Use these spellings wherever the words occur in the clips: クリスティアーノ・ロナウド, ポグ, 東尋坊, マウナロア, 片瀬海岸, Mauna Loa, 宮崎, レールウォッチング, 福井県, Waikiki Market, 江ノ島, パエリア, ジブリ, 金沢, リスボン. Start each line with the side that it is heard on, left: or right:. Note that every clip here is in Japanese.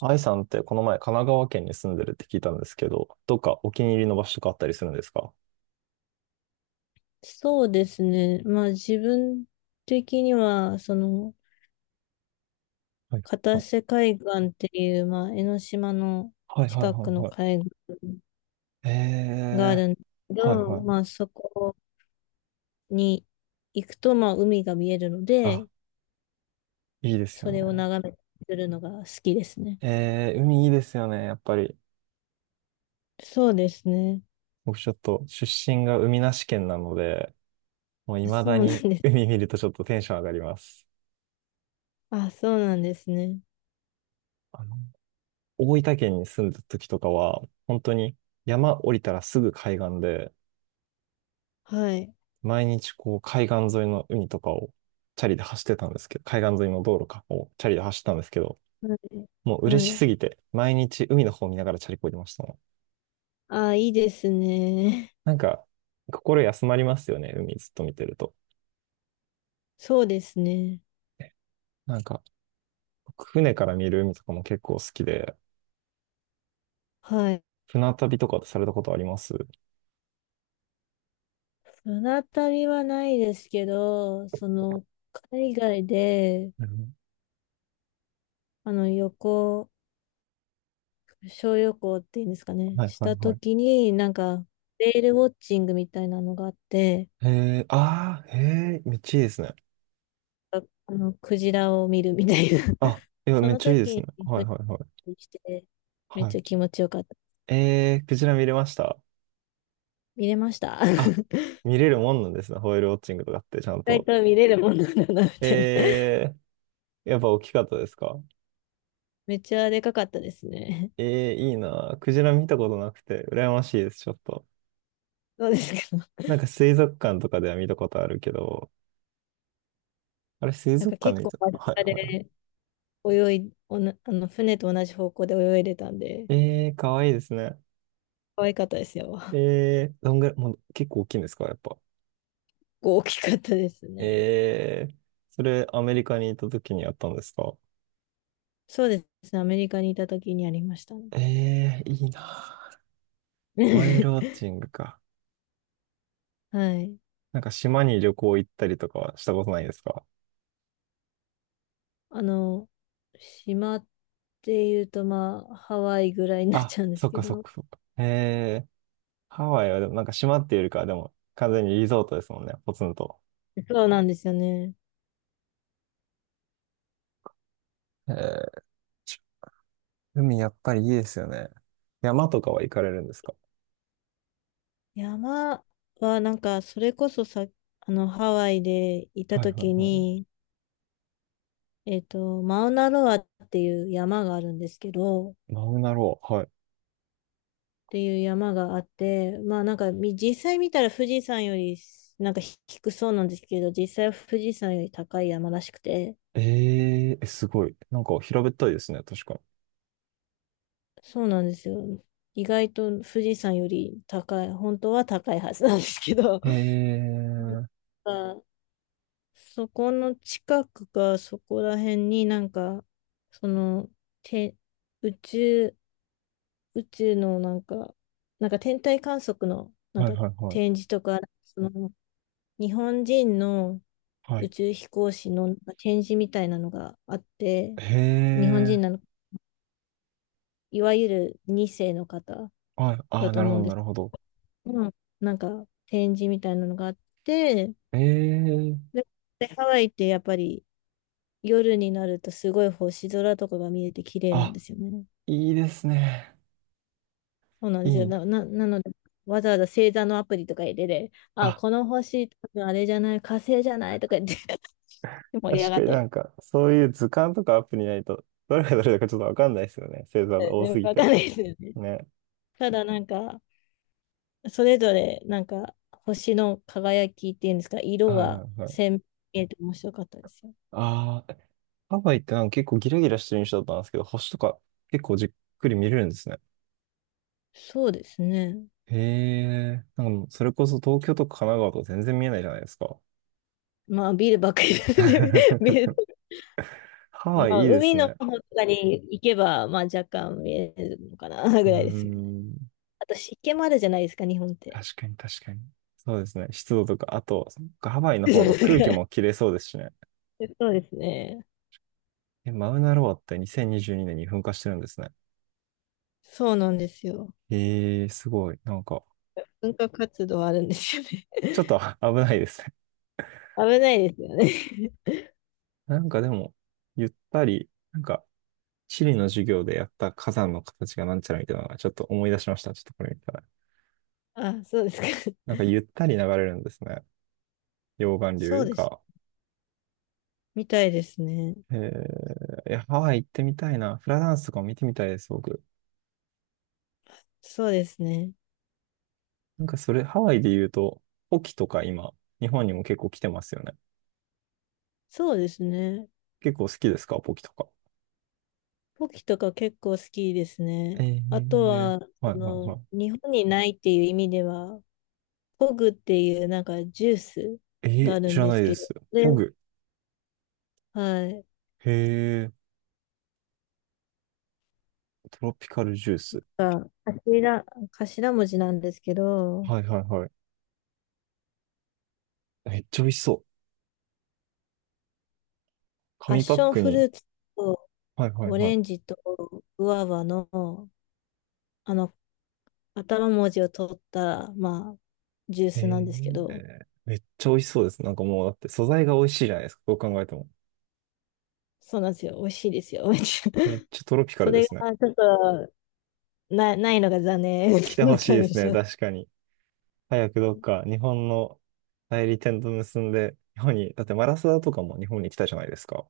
right: 愛さんってこの前神奈川県に住んでるって聞いたんですけど、どっかお気に入りの場所とかあったりするんですか？
left: そうですね。まあ自分的には、
right: はい
left: 片瀬海岸っていう、まあ江ノ島の
right: はいはい
left: 近
right: は
left: く
right: い。
left: の
right: はい
left: 海岸
right: い。
left: があるんですけ
right: はい
left: ど、
right: は
left: ま
right: い。
left: あそこに行くと、まあ海が見えるので、
right: あ、いいです
left: そ
right: よ
left: れを
right: ね。
left: 眺めてるのが好きですね。
right: 海いいですよね、やっぱり。
left: そうですね。
right: 僕ちょっと出身が海なし県なので、もう未
left: そ
right: だ
left: うなん
right: に
left: です。
right: 海見るとちょっとテンション上がります。
left: あ、そうなんですね。
right: あの、大分県に住んだ時とかは、本当に山降りたらすぐ海岸で、
left: はい。
right: 毎日こう海岸沿いの海とかをチャリで走ってたんですけど、海岸沿いの道路かをチャリで走ってたんですけど、
left: はい。
right: もう嬉
left: は
right: し
left: い。
right: すぎて、毎日海の方見ながらチャリこいでましたね。
left: あ、いいですね。
right: なんか、心休まりますよね、海ずっと見てると。
left: そうですね。
right: なんか、僕船から見る海とかも結構好きで、
left: はい。
right: 船旅とかされたことあります？
left: 船旅はないですけど、海外で、
right: うん、
left: 旅行、小旅行っていうんですかね、
right: はい
left: し
right: はい
left: た
right: は
left: と
right: い。
left: きに、なんか、レールウォッチングみたいなのがあって、
right: へえ、ああ、へえ、めっちゃいいですね。
left: あクジラを見るみたいな。
right: あ、いや、
left: そ
right: めっ
left: の
right: ちゃいいで
left: 時
right: すね。
left: に
right: はい
left: 船
right: はいはい。
left: にして、めっ
right: はい。
left: ちゃ気持ちよかった。
right: クジラ見れました？
left: 見れました。
right: あ、
left: 意
right: 見れるもんなんですね。ホエールウォッチングとかってちゃん
left: 外
right: と。
left: と見れるもんなんだな、みたいな。
right: えやっぱ大きかったですか？
left: めっちゃでかかったですね。
right: いいな。クジラ見たことなくて、羨ましいです、ちょっと。
left: そうですけど。
right: なんか水族館とかでは見たことあるけど、あれ水
left: なん
right: 族
left: か
right: 館
left: 結
right: で見
left: 構
right: た
left: 間
right: はい
left: 近で
right: は
left: 泳い、おな、あの船と同じ方向で泳いでたんで、
right: い。かわいいですね。
left: 可愛かったですよ。
right: どんぐらい、もう結構大きいんですかやっぱ。
left: 大きかったですね。
right: えー、それアメリカに行った時にやったんですか？
left: そうですね。アメリカにいた時にありましたね。
right: いいな。ホエールウォ ッチングか。
left: はい。
right: なんか島に旅行行ったりとかはしたことないですか？
left: あの、島っていうと、まあ、ハワイぐらいになっ
right: あ、
left: ちゃうんで
right: そ
left: す
right: っ
left: け
right: かそっ
left: ど、
right: かそっか。へえ、ハワイはでもなんか島っていうよりかはでも完全にリゾートですもんね、ポツンと。
left: そうなんですよね。
right: へえ、海やっぱりいいですよね。山とかは行かれるんですか？
left: 山は、なんか、それこそさ、ハワイでいた
right: はいはい
left: 時
right: は
left: に、マウナロアっていう山があるんですけど、
right: い。マウナロア、はい。
left: ていう山があって、まあなんかみ実際見たら富士山よりなんか低そうなんですけど、実際は富士山より高い山らしくて、
right: えーえ、すごい。なんか平べったいですね、確か
left: そうなんですよ。意外と富士山より高い、本当は高いはずなんですけど、
right: に。え ー、
left: あそこの近くかそこら辺になんか、その、て、宇宙、宇宙のなんか、なんか天体観測のなん
right: はい
left: か
right: はいはい。
left: 展示とか、その日本人の
right: は
left: 宇
right: い。
left: 宙飛行士の展示みたいなのがあって、
right: へ
left: 日本人
right: ー、
left: なの、いわゆる2世の方
right: はい。あ
left: だ
right: あ、
left: と
right: なる
left: 思
right: ほ
left: うん
right: ど
left: で
right: な
left: す
right: るほど。
left: けど、なんか展示みたいなのがあって、
right: えー、
left: で、でハワイってやっぱり夜になるとすごい星空とかが見えて綺麗なん
right: あ、
left: ですよね。
right: いいですね。
left: そうなん
right: い
left: ですよ。
right: いな。
left: なので、わざわざ星座のアプリとか入れて、あ、
right: あ、
left: この星、多分あれじゃない、火星じゃないとか言って 盛り上
right: 確
left: が
right: か
left: っ
right: に
left: た
right: な
left: り、
right: んか、そういう図鑑とかアプリないと、どれがどれだかちょっとわかんないですよね。星座が多すぎ
left: わかん
right: て。
left: ないですよね。
right: ね。
left: ただなんか、それぞれ、なんか、星の輝きっていうんですか、
right: は
left: 色
right: いは
left: が
right: いはい。
left: 鮮明で面白かったですよ。
right: ああ、ハワイってなんか結構ギラギラしてる印象だったんですけど、星とか結構じっくり見れるんですね。
left: そうですね。
right: へえ、なんかもうそれこそ東京とか神奈川とか全然見えないじゃないですか。
left: まあ、ビルばっかりですね ビル、
right: ハワ
left: ま
right: イ
left: あ、
right: いいです
left: 海の
right: ね。
left: 方とかに行けば、まあ、若干見えるのかな、ぐ
right: うー
left: らいですね。
right: ん、
left: あと、湿気もあるじゃないですか、日本って。
right: 確かに確かに。そうですね。湿度とか、あと、そっかハワイの方が空気も 綺麗そうですしね。
left: そうですね。
right: え、マウナロアって2022年にじゅうにねんに噴火してるんですね。
left: そうなんですよ。
right: ええ、すごい。なんか、
left: 文化活動あるんですよね。
right: ちょっと 危ないですね。
left: 危ないですよね。
right: なんかでも、ゆったり、なんか、地理の授業でやった火山の形がなんちゃらみたいなのがちょっと思い出しました。ちょっとこれ見たら。
left: あ、そうですか。
right: なん かゆったり流れるんですね。溶岩
left: そ
right: 流
left: うです。
right: が。
left: みたいですね。
right: ええ、いや、ハワイ行ってみたいな。フラダンスとかも見てみたいです、僕。
left: そうですね。
right: なんかそれ、ハワイで言うと、ポキとか今、日本にも結構来てますよね。
left: そうですね。
right: 結構好きですか、ポキとか。
left: ポキとか結構好きですね。
right: え
left: あと
right: え、
left: は、
right: はいはいはい。
left: 日本にないっていう意味では、ポグっていうなんかジュース
right: え
left: が
right: え、
left: ある
right: 知
left: ん
right: ら
left: で
right: な
left: す
right: いで
left: けど、
right: す。
left: で、
right: ホグ。
left: はい。
right: へえ、トロピカルジュース。
left: が頭、頭文字なんですけど、
right: はいはいはい。めっちゃ美味しそう。
left: パッ
right: 紙パ
left: シ
right: ッ
left: ョン
right: ク
left: フル
right: に。
left: ーツと
right: はいはい
left: オ
right: は
left: レ
right: い。
left: ンジとグアバの、あの、頭文字を取った、まあ、ジュー
right: え
left: スなんですけど、
right: ー、めっちゃ美味しそうです。なんかもうだって素材が美味しいじゃないですか。どう考えても。
left: そうなんですよ。美味しいですよ。
right: めっ ちゃトロピカ
left: そ
right: ルで
left: れ
right: すね。
left: がちょっとないのが残念
right: 来 てほ
left: な
right: しいで
left: 感じ。
right: すね。確かに。早くどっか日本の代理店と結んで、日本に、だってマラサダとかも日本に来たじゃないですか。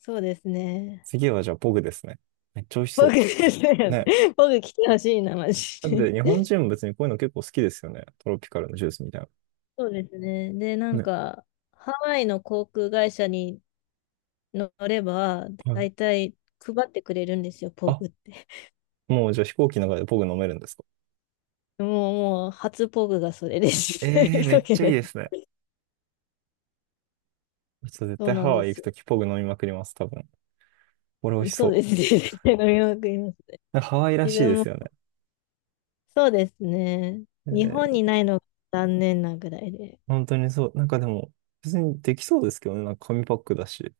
left: そうですね。
right: 次はじゃあポグですね。めっちゃ美味し
left: 僕
right: そ
left: です
right: う。
left: ね。
right: ね。
left: 僕来てほしいな、マ
right: だっ
left: ジ。
right: て日本人も別にこういうの結構好きですよね。トロピカルのジュースみたい
left: そうですね。で、な
right: な。
left: ん
right: ね。
left: か、ハワイの航空会社に乗れば、
right: は
left: だ
right: い。
left: いたい配ってくれるんですよ、ポ
right: あ、
left: グって。
right: もうじゃあ飛行機の中でポグ飲めるんですか？
left: ももう、初ポグがそれです。
right: ええー、
left: 飛
right: め
left: 行
right: っ
left: 機
right: ちゃいい
left: の。
right: ですね。ちょっと絶
left: そう
right: 対
left: な
right: ハ
left: んで
right: ワイ行く
left: すよ。
right: ときポグ飲みまくります、多分。これ美味し
left: そうで
right: そ
left: す
right: う。
left: ね。絶対飲みまくりますね。
right: なんかハワイら
left: 自
right: しいで
left: 分
right: す
left: も、
right: よね。
left: そうですね。
right: え
left: 日本
right: ー、
left: にないのが残念なぐらいで。
right: 本当にそう。なんかでも、別にできそうですけどね。なんか紙パックだし。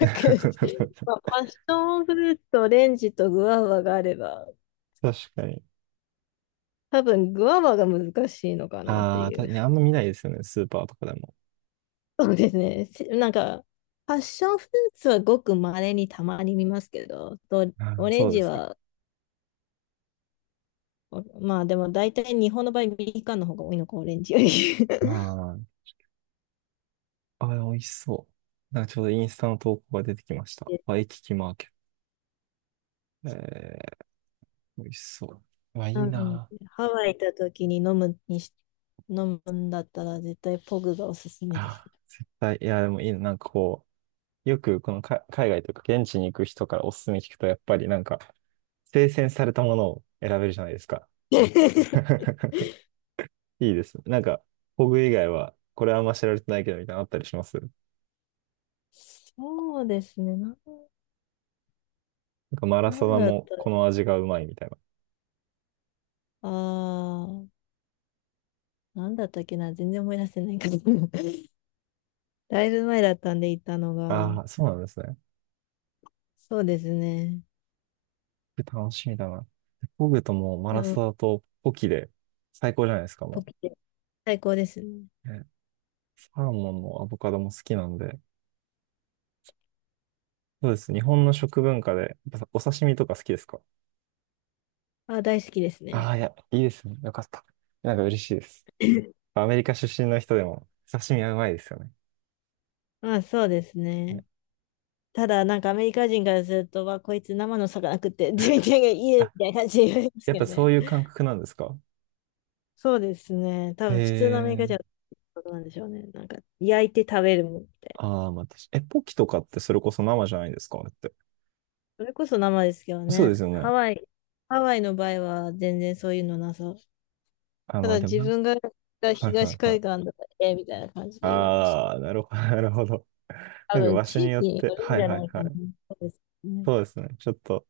right: 確
left: まあ、パッションフルーツとオレンジとグアバがあれば、
right: かに。
left: 多分、グアバが難しいのかなって
right: ああ、
left: い
right: 確
left: う。
right: かにあんま見ないですよね。スーパーとかでも。
left: そうですね。なんか、パッションフルーツはごく稀にたまに見ますけど、と
right: あ
left: オ
right: ー、
left: レン
right: そうで
left: ジ
right: すね。
left: は、まあでも大体日本の場合、みかんの方が多いのか、オレンジより。
right: あ ー、あー、美味しそう。なんかちょうどインスタの投稿が出てきました。
left: で、
right: ワイキキマーケット。美味しそう。うわ、い
left: う
right: い
left: ん、
right: な
left: ハワイ行った時に飲むんだったら絶対ポグがおすすめです。
right: あ。あー、いや、でもいいな。なんかこう、よくこのか海外というか現地に行く人からおすすめ聞くと、やっぱりなんか、精選されたものを選べるじゃないですか。いいですね。なんか、ホグ以外は、これはあんま知られてないけどみたいなのあったりします。な
left: そうですね。
right: んかマラ
left: な
right: サ
left: ん
right: ダ
left: だった、
right: もこの味がうまいみたいな。
left: ああ、なんだったっけな、全然思い出せないけど。だいぶ前だったんで行ったのが。
right: ああ、そうなんですね。
left: そうですね。
right: 楽しみだな。ホグともうマ
left: で
right: ラ
left: も、
right: サダとポキで最高じゃないですか、
left: ポ
right: も
left: キテ、最高ですね。
right: う。ね、サーモンもアボカドも好きなんで。そうです。日本の食文化で、やっぱお刺身とか好きですか？
left: あ、大好きです
right: あ
left: ね。
right: あー、いや、いいですね。よかった。なんか嬉しいです。アメリカ出身の人でも刺身はうまいですよね。
left: まあ、そうです
right: ね。
left: ね。ただ、なんかアメリカ人からすると、わ、こいつ生の魚食って、自分がいいね
right: あ、
left: みたいな感じで言われます
right: やっ
left: け
right: ぱ
left: ど
right: そう
left: ね。
right: いう感覚なんですか？
left: そうですね。多
right: へ
left: 分、普通のアメリカ人は
right: え。
left: そうなんでしょうね。なんか、焼いて食べるもんみたい
right: ああ、まあ、確かえ、ポキとかってそれこそ生じゃないんですかあれって。
left: な。それこそ生ですけど
right: そうで
left: ね。
right: すよね。
left: ハワイの場合は全然そういうのなさ。
right: あ、
left: た
right: まあ
left: だ、
right: でも
left: 自
right: な、
left: 分が
right: は
left: 東
right: いはいは
left: 海
right: い。
left: 岸だったらええみたいな感じで言われました。
right: ああ、なるほど、なるほど。
left: 多
right: なんか
left: 分、
right: 場所
left: 地
right: に
left: 域
right: よっ
left: に
right: て、
left: よる
right: は
left: ん
right: い
left: じゃ
right: はい
left: ない
right: は
left: かな。
right: い。
left: そうですね。
right: そうですね。ちょっと、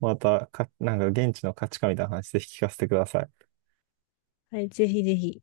right: またか、なんか現地の価値観みたいな話ぜひ聞かせてください。
left: はい、ぜひぜひ。